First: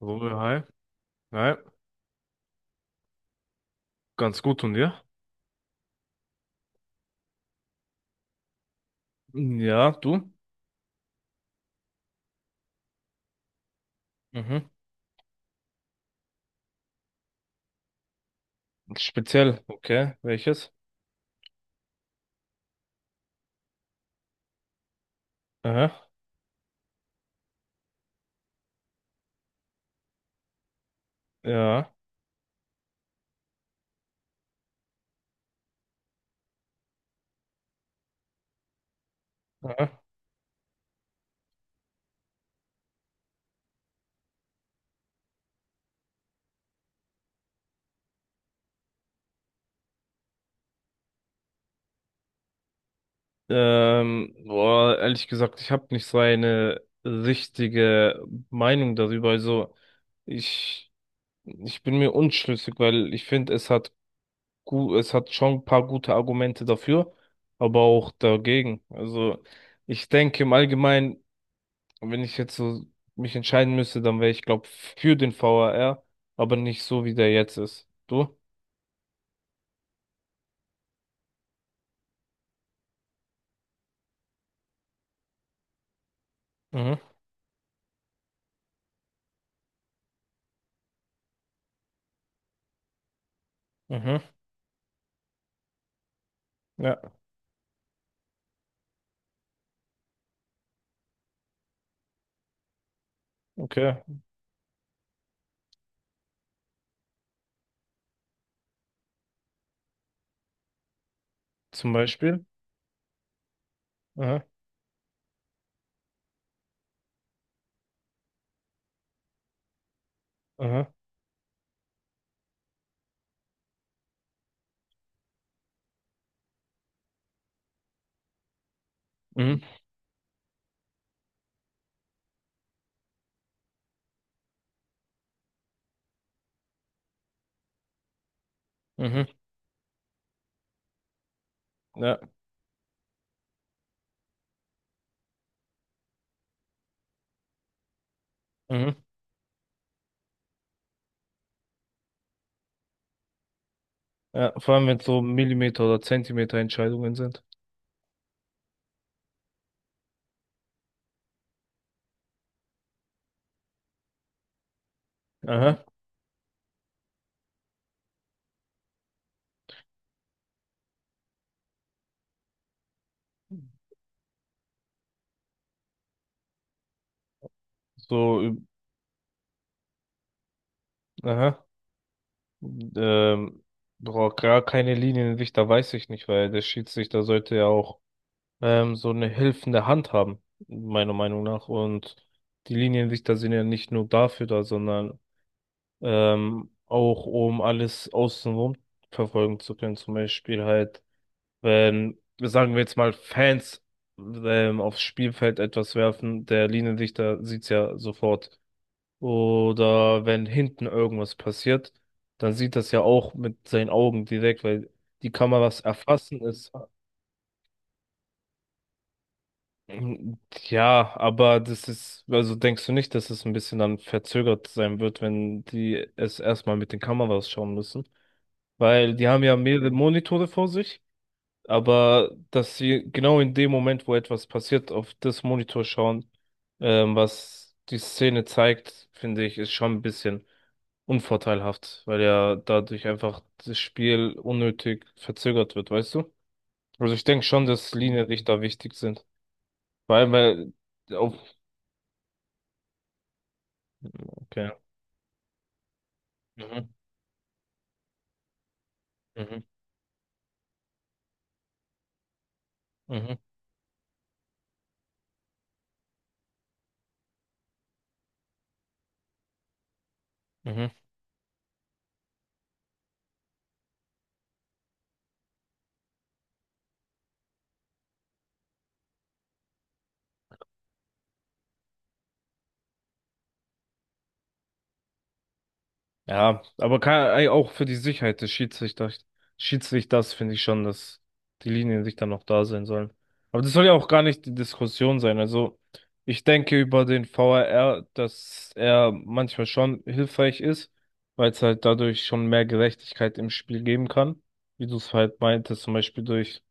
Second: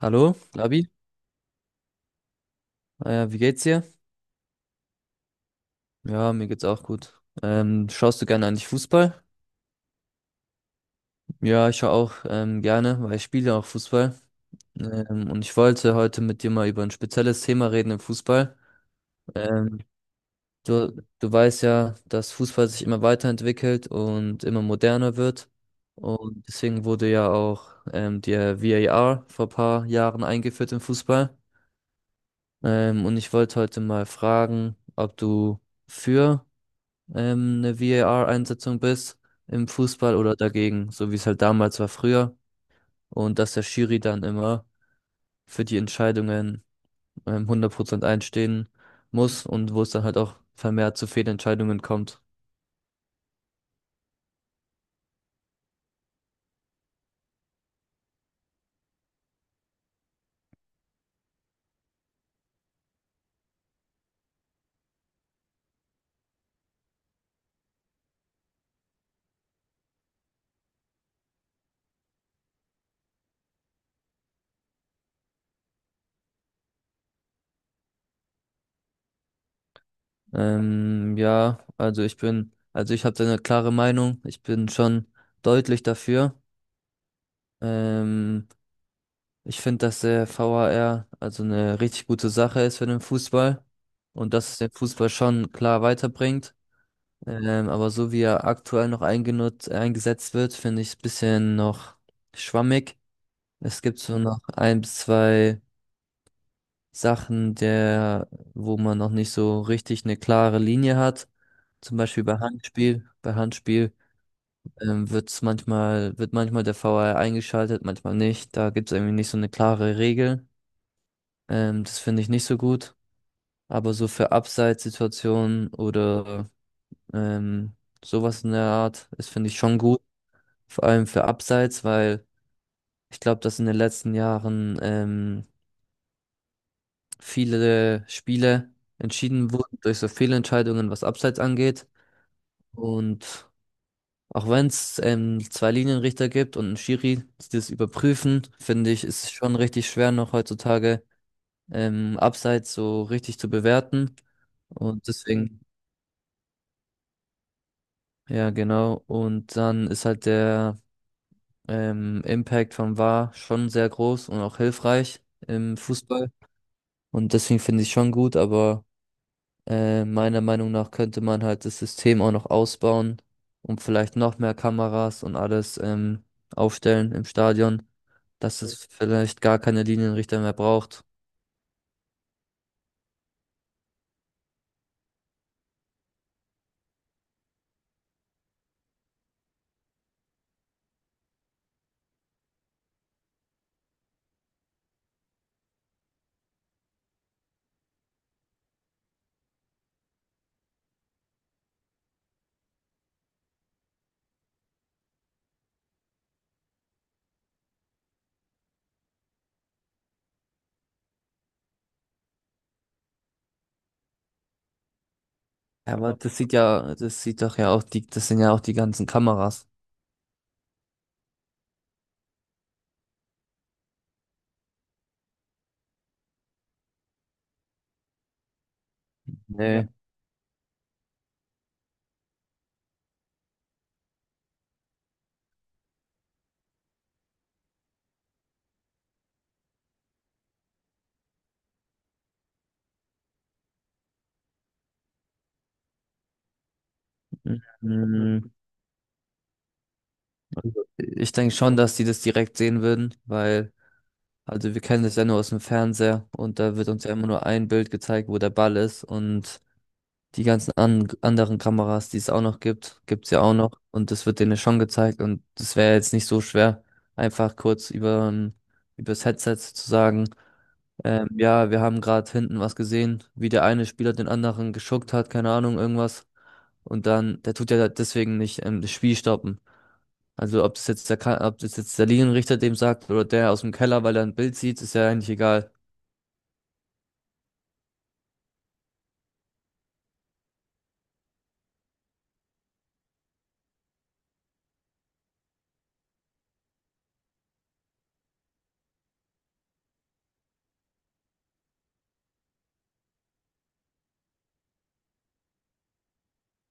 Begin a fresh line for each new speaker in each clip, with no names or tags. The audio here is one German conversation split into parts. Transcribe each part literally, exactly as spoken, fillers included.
So,
Hallo,
hi.
Labi.
Hi.
Äh, wie geht's dir?
Ganz gut und dir?
Ja, mir geht's auch gut. Ähm, schaust du gerne eigentlich Fußball?
Ja, du?
Ja, ich schaue auch ähm, gerne, weil ich spiele auch Fußball.
Mhm.
Ähm, und ich wollte heute mit dir mal über ein spezielles Thema reden im Fußball.
Speziell,
Ähm,
okay. Welches?
du, du weißt ja, dass Fußball sich immer weiterentwickelt und immer moderner wird.
Aha.
Und deswegen wurde ja auch ähm, der V A R vor ein paar Jahren eingeführt im Fußball.
Ja.
Ähm, und ich wollte heute mal fragen, ob du für ähm, eine V A R-Einsetzung bist im
Aha.
Fußball oder dagegen, so wie es halt damals war früher. Und dass der Schiri dann immer für die Entscheidungen ähm, hundert Prozent einstehen muss und wo es dann halt auch vermehrt zu Fehlentscheidungen kommt.
Ähm, boah, ehrlich gesagt, ich habe nicht so eine richtige Meinung darüber. Also, ich, ich bin mir unschlüssig, weil ich finde, es hat gut, es hat schon ein paar gute Argumente dafür, aber auch dagegen. Also, ich denke im Allgemeinen. Und wenn ich jetzt so mich entscheiden müsste, dann wäre ich, glaube, für den V A R, aber nicht so, wie der jetzt ist. Du?
Ähm, ja, also ich bin, also ich habe da eine klare Meinung. Ich bin schon deutlich dafür.
Mhm,
Ähm, Ich finde, dass der V A R also eine richtig gute Sache ist für den Fußball
mhm,
und dass es den Fußball schon klar weiterbringt.
ja,
Ähm, aber so wie er aktuell noch eingenutzt, eingesetzt wird, finde ich es ein bisschen noch schwammig. Es
okay.
gibt so noch ein bis zwei Sachen, der, wo man noch nicht so richtig eine klare Linie hat.
Zum
Zum Beispiel bei
Beispiel.
Handspiel. Bei Handspiel
Aha,
ähm, wird's manchmal, wird manchmal der V A R eingeschaltet, manchmal nicht. Da gibt es irgendwie nicht so eine klare Regel.
aha,
Ähm, das finde ich nicht so gut. Aber so für Abseitssituationen oder ähm, sowas in der Art, das finde ich
mhm,
schon gut. Vor allem für Abseits, weil ich glaube, dass in den letzten Jahren ähm, viele Spiele
mhm,
entschieden wurden durch so Fehlentscheidungen, was Abseits angeht.
ja.
Und auch wenn es ähm, zwei Linienrichter gibt und einen Schiri, die das überprüfen, finde
Mhm,
ich, ist es schon richtig schwer noch heutzutage ähm, Abseits so richtig zu bewerten.
ja, vor allem wenn es
Und
so
deswegen,
Millimeter- oder Zentimeter-Entscheidungen sind.
ja, genau. Und dann ist halt der ähm, Impact vom V A R schon sehr groß und auch hilfreich im
Aha,
Fußball. Und deswegen finde ich schon gut, aber äh, meiner Meinung nach könnte man halt das System auch noch ausbauen und vielleicht noch mehr Kameras und alles ähm, aufstellen im Stadion,
so,
dass
üb-,
es vielleicht gar keine Linienrichter mehr braucht.
aha, ähm, boah, gar keine Linienrichter weiß ich nicht, weil der Schiedsrichter sollte ja auch ähm, so eine helfende Hand haben, meiner Meinung nach. Und die Linienrichter sind ja nicht nur dafür da, sondern ähm, auch um alles außenrum verfolgen zu können. Zum Beispiel halt, wenn, sagen wir jetzt mal, Fans ähm, aufs Spielfeld etwas werfen, der Linienrichter sieht's ja sofort. Oder wenn hinten irgendwas passiert, dann sieht das ja auch mit seinen Augen direkt, weil die Kameras
Ja, aber das
erfassen
sieht
es.
ja, das sieht doch ja auch die, das sind ja auch die ganzen Kameras.
Ähm, Ja, aber das ist, also denkst du nicht, dass es ein bisschen dann verzögert sein wird, wenn die es erstmal mit den Kameras schauen müssen? Weil die haben ja
Nee.
mehrere Monitore vor sich, aber dass sie genau in dem Moment, wo etwas passiert, auf das Monitor schauen, ähm, was die Szene zeigt, finde ich, ist schon ein bisschen unvorteilhaft, weil ja dadurch einfach das Spiel unnötig verzögert wird, weißt du? Also ich denke schon, dass
Mhm.
Linienrichter wichtig sind. Vor allem, weil
Also, ich
auf,
denke schon, dass die das direkt sehen würden, weil,
okay.
also wir kennen das ja nur aus dem Fernseher und da
Mhm.
wird uns ja immer nur ein Bild gezeigt, wo der Ball ist
Mhm.
und die ganzen an anderen Kameras, die es auch noch gibt, gibt es
Mhm.
ja auch noch. Und das wird denen schon gezeigt. Und das wäre jetzt nicht so schwer, einfach kurz über, übers Headset zu sagen,
Mhm.
ähm, ja, wir haben gerade hinten was gesehen, wie der eine Spieler den anderen geschuckt hat, keine Ahnung, irgendwas. Und dann, der tut ja deswegen nicht ähm, das Spiel stoppen. Also ob das jetzt der, Ka- ob das jetzt der Linienrichter dem sagt oder der aus dem Keller, weil er ein Bild sieht, ist ja eigentlich egal.
Ja, aber kann, ey, auch für die Sicherheit des Schiedsrichters, Schiedsrichters finde ich schon, dass die Linien sich dann noch da sein sollen. Aber das soll ja auch gar nicht die Diskussion sein. Also ich denke über den V A R, dass er manchmal schon hilfreich ist, weil es halt dadurch schon mehr Gerechtigkeit im Spiel geben kann. Wie du es halt meintest, zum Beispiel durch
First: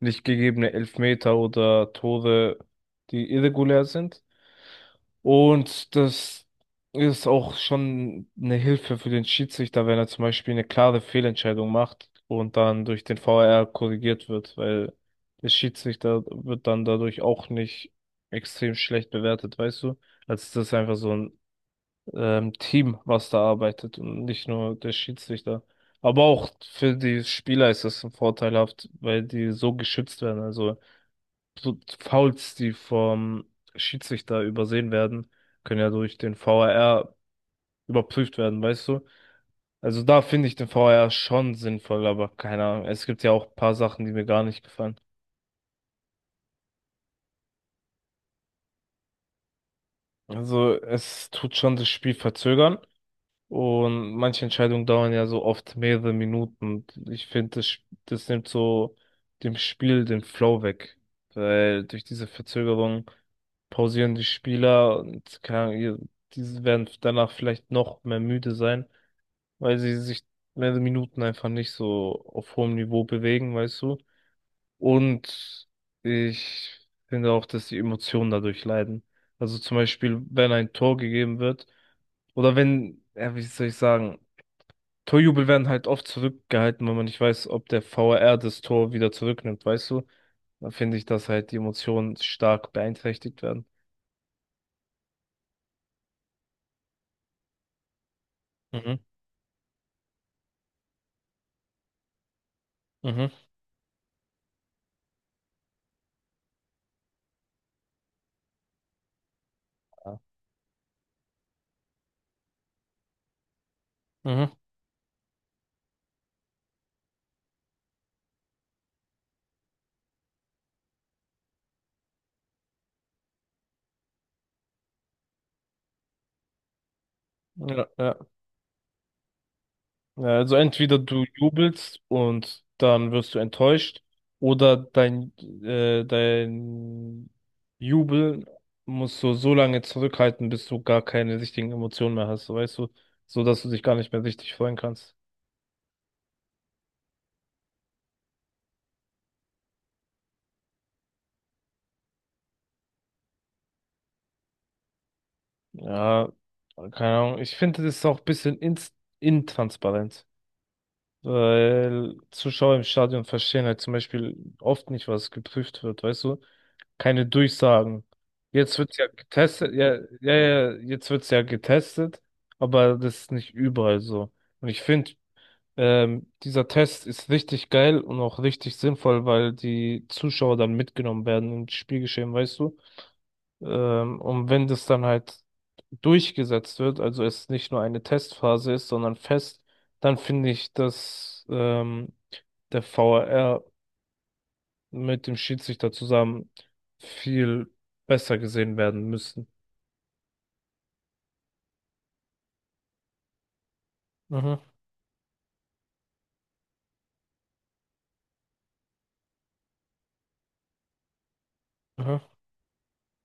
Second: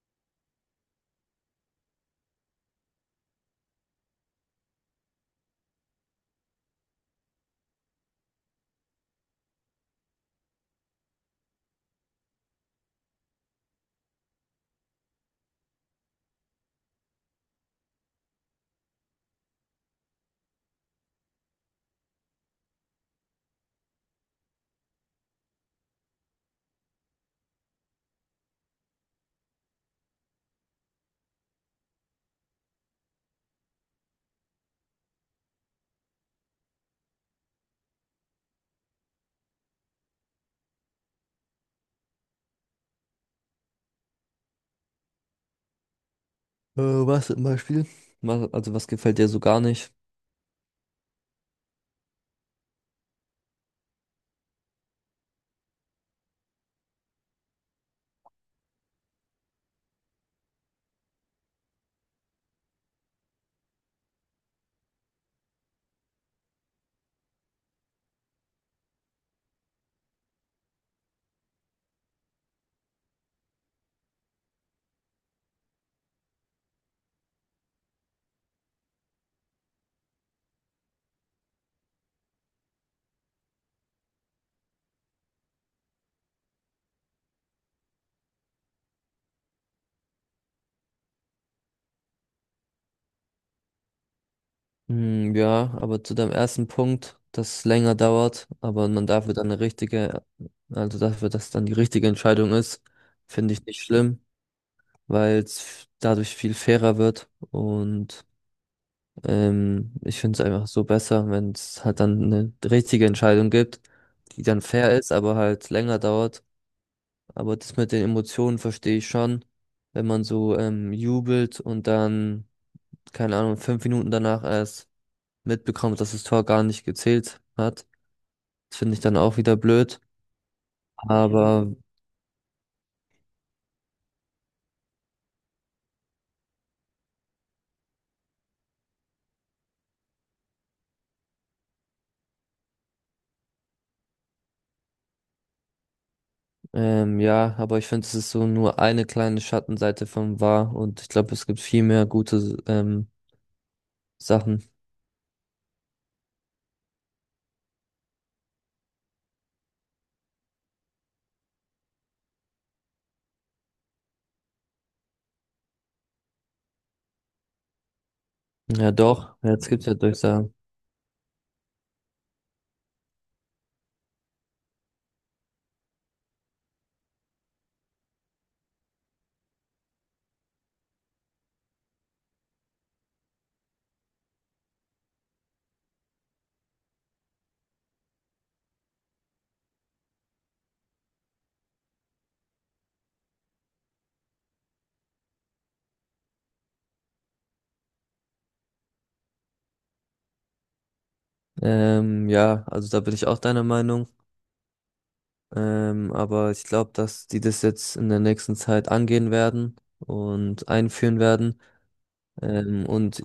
nicht gegebene Elfmeter oder Tore, die irregulär sind. Und das ist auch schon eine Hilfe für den Schiedsrichter, wenn er zum Beispiel eine klare Fehlentscheidung macht und dann durch den V A R korrigiert wird, weil der Schiedsrichter wird dann dadurch auch nicht extrem schlecht bewertet, weißt du? Also das ist einfach so ein ähm, Team, was da arbeitet und nicht nur der Schiedsrichter. Aber auch für die Spieler ist das vorteilhaft, weil die so geschützt werden. Also so Fouls, die vom Schiedsrichter übersehen werden, können ja durch den V A R überprüft werden, weißt du? Also da finde ich den V A R schon sinnvoll, aber keine Ahnung. Es gibt ja auch ein paar Sachen, die mir gar nicht gefallen.
Äh, was zum Beispiel? Was, also was gefällt dir so gar nicht?
Also es tut schon das Spiel verzögern. Und manche Entscheidungen dauern ja so oft mehrere Minuten. Ich finde, das, das nimmt so dem Spiel den Flow weg. Weil durch diese Verzögerung pausieren die Spieler und keine Ahnung, ihr-, diese werden danach vielleicht noch mehr müde sein, weil sie sich mehrere Minuten einfach nicht so auf hohem Niveau bewegen, weißt du. Und ich finde auch, dass die Emotionen dadurch leiden. Also zum Beispiel, wenn ein Tor gegeben wird, oder wenn, ja, wie soll ich sagen, Torjubel werden halt oft zurückgehalten, weil man nicht weiß, ob der V A R das Tor wieder zurücknimmt, weißt du? Da finde ich, dass halt die Emotionen stark beeinträchtigt werden.
Hm, ja, aber zu deinem ersten Punkt, dass es länger dauert, aber
Mhm,
man dafür dann eine richtige, also dafür, dass dann die richtige Entscheidung ist,
mhm,
finde ich nicht schlimm, weil es dadurch viel fairer wird und ähm, ich
ja.
finde es einfach so besser, wenn es halt dann eine richtige Entscheidung gibt, die
Mhm.
dann fair ist, aber halt länger dauert. Aber das mit den Emotionen verstehe ich schon, wenn man so ähm, jubelt und dann, keine Ahnung, fünf Minuten danach erst mitbekommt, dass das Tor gar nicht gezählt
Ja,
hat.
ja.
Das finde ich dann auch wieder blöd.
Ja, also entweder du
Aber
jubelst und dann wirst du enttäuscht, oder dein, äh, dein Jubel musst du so lange zurückhalten, bis du gar keine richtigen Emotionen mehr hast, so weißt du, so dass du dich gar nicht mehr richtig freuen kannst.
ähm, ja, aber ich finde, es ist so nur eine kleine Schattenseite vom V A R und ich glaube, es gibt viel mehr gute ähm, Sachen.
Ja, keine Ahnung. Ich finde, das ist auch ein bisschen ins intransparent, weil Zuschauer im Stadion verstehen halt zum Beispiel oft nicht, was geprüft wird, weißt du? Keine Durchsagen. Jetzt
Ja,
wird's ja
doch, jetzt
getestet,
gibt's ja
ja, ja,
Durchsagen.
ja, jetzt wird's ja getestet, aber das ist nicht überall so. Und ich finde, ähm, dieser Test ist richtig geil und auch richtig sinnvoll, weil die Zuschauer dann mitgenommen werden ins Spielgeschehen, weißt du? Ähm, und wenn das dann halt durchgesetzt wird, also es nicht nur eine Testphase ist, sondern fest, dann finde ich, dass ähm, der V A R mit dem Schiedsrichter zusammen viel besser gesehen werden müssten.
Ähm, ja, also da bin ich auch deiner Meinung.
Mhm,
Ähm, aber ich glaube, dass die das jetzt in der nächsten Zeit angehen werden und einführen werden.
mhm,
Ähm, und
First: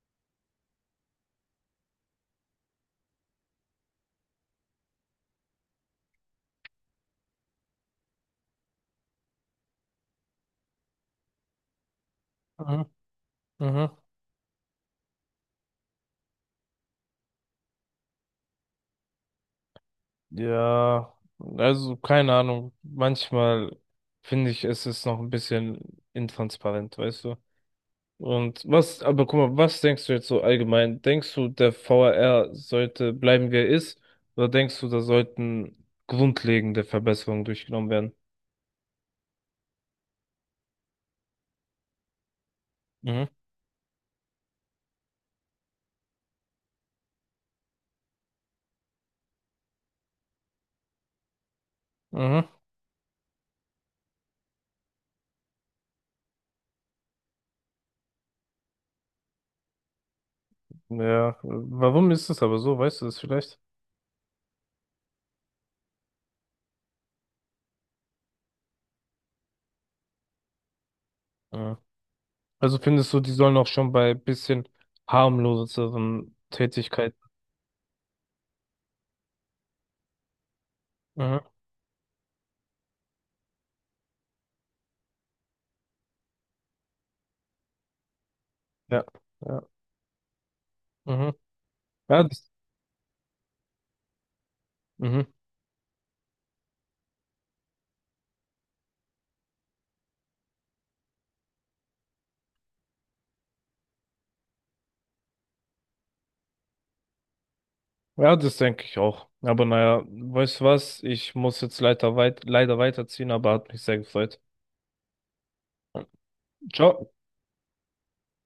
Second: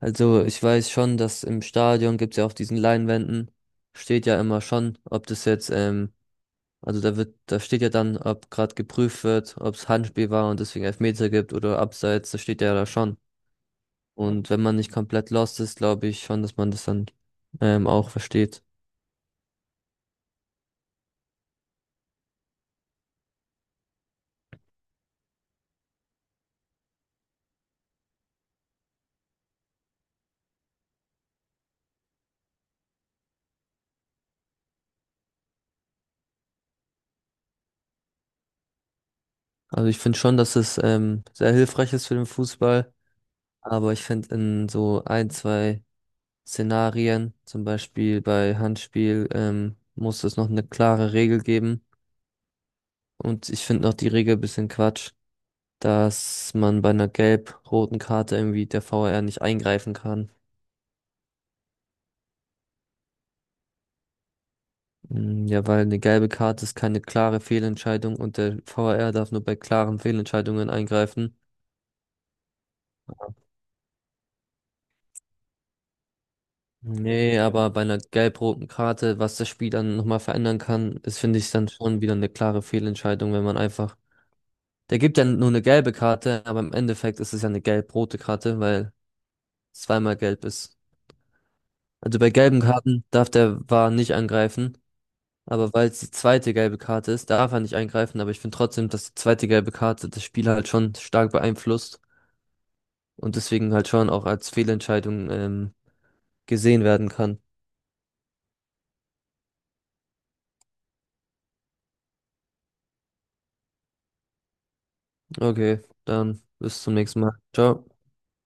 also ich weiß schon, dass im Stadion gibt es ja auf diesen Leinwänden, steht ja immer schon, ob das jetzt, ähm, also da wird, da steht ja dann, ob gerade geprüft wird, ob es Handspiel war und deswegen Elfmeter gibt oder Abseits, das steht ja da
mhm,
schon.
mhm.
Und wenn man nicht komplett lost ist, glaube ich schon, dass man das dann ähm, auch versteht.
Ja, also keine Ahnung. Manchmal finde ich, es ist noch ein bisschen intransparent, weißt du? Und was, aber guck mal, was denkst du jetzt so allgemein? Denkst du, der V A R sollte bleiben, wie er ist? Oder denkst du, da sollten grundlegende Verbesserungen durchgenommen werden?
Also ich finde schon, dass es ähm, sehr hilfreich ist für den Fußball,
Mhm.
aber ich finde in so ein, zwei Szenarien, zum Beispiel bei Handspiel, ähm, muss es noch eine klare Regel geben.
Mhm.
Und ich finde noch die Regel ein bisschen Quatsch, dass man bei einer gelb-roten Karte irgendwie der V A R nicht eingreifen kann.
Ja, warum ist es aber so? Weißt du das vielleicht?
Mm, ja, weil eine gelbe Karte ist keine klare Fehlentscheidung und der V A R darf nur bei klaren Fehlentscheidungen eingreifen.
Mhm. Also findest du, die sollen auch schon bei bisschen harmloseren Tätigkeiten.
Nee, aber bei einer gelb-roten Karte, was das Spiel dann nochmal verändern kann, ist, finde
Mhm.
ich, dann schon wieder eine klare Fehlentscheidung, wenn man einfach. Der gibt ja nur eine gelbe Karte, aber im Endeffekt ist es ja eine gelb-rote Karte, weil
Ja, ja.
zweimal gelb ist.
Mhm.
Also
Ja,
bei
das,
gelben Karten darf der V A R nicht angreifen,
mhm,
aber weil es die zweite gelbe Karte ist, darf er nicht eingreifen, aber ich finde trotzdem, dass die zweite gelbe Karte das Spiel halt schon stark beeinflusst und deswegen halt schon auch als Fehlentscheidung ähm, gesehen werden kann.
ja, das denke ich auch. Aber naja, weißt du was? Ich muss jetzt leider weit, leider weiterziehen, aber hat mich sehr gefreut.
Okay, dann bis zum
Ciao.
nächsten Mal. Ciao.